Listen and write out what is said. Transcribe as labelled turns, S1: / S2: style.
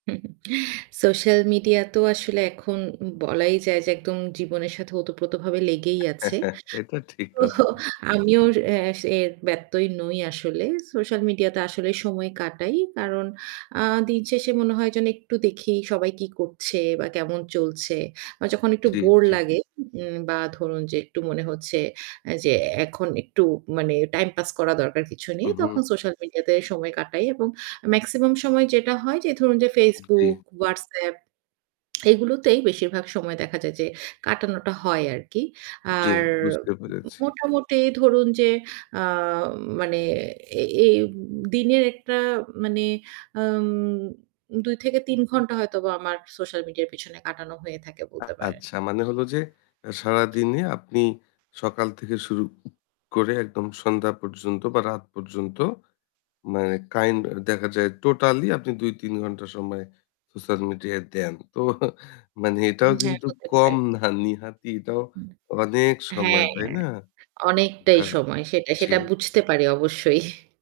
S1: Social মিডিয়াতেও আসলে এখন বলাই যায় যে একদম জীবনের সাথে ওতপ্রোতভাবে লেগেই আছে।
S2: এটা ঠিক
S1: তো
S2: কথা।
S1: আমিও এ এর ব্যত্যয় নই আসলে। সোশ্যাল মিডিয়াতে আসলে সময় কাটাই। কারণ আ দিন শেষে মনে হয় যেন একটু দেখি সবাই কি করছে বা কেমন চলছে। বা যখন একটু
S2: জ্বী,
S1: বোর
S2: জ্বী।
S1: লাগে বা ধরুন যে একটু মনে হচ্ছে যে এখন একটু মানে টাইম পাস করা দরকার কিছু নেই।
S2: হু,
S1: তখন
S2: হু।
S1: সোশ্যাল মিডিয়াতে সময় কাটাই এবং মেক্সিমাম সময় যেটা হয় যে ধরুন যে
S2: জি।
S1: Facebook, WhatsApp এগুলোতেই বেশিরভাগ সময় দেখা যায় যে কাটানোটা হয় আরকি।
S2: জ্বী,
S1: আর
S2: বুঝতে পেরেছি।
S1: মোটামুটি ধরুন যে আ মানে এই দিনের একটা মানে আম ২ থেকে ৩ ঘন্টা হয়তোবা আমার সোশ্যাল মিডিয়ার পেছনে কাটানো হয়ে থাকে বলতে পারেন।
S2: আচ্ছা মানে হলো যে সারাদিনে আপনি সকাল থেকে শুরু করে একদম সন্ধ্যা পর্যন্ত বা রাত পর্যন্ত মানে কাইন্ড দেখা যায় টোটালি আপনি ২-৩ ঘন্টা সময় সোশ্যাল মিডিয়ায় দেন। তো মানে এটাও
S1: হ্যাঁ
S2: কিন্তু
S1: হতে পারে।
S2: কম না, নেহাতই এটাও অনেক সময়।
S1: হ্যাঁ,
S2: তাই
S1: হ্যাঁ
S2: না?
S1: অনেকটাই
S2: আ
S1: সময় সেটা। সেটা
S2: জি।
S1: বুঝতে পারি অবশ্যই।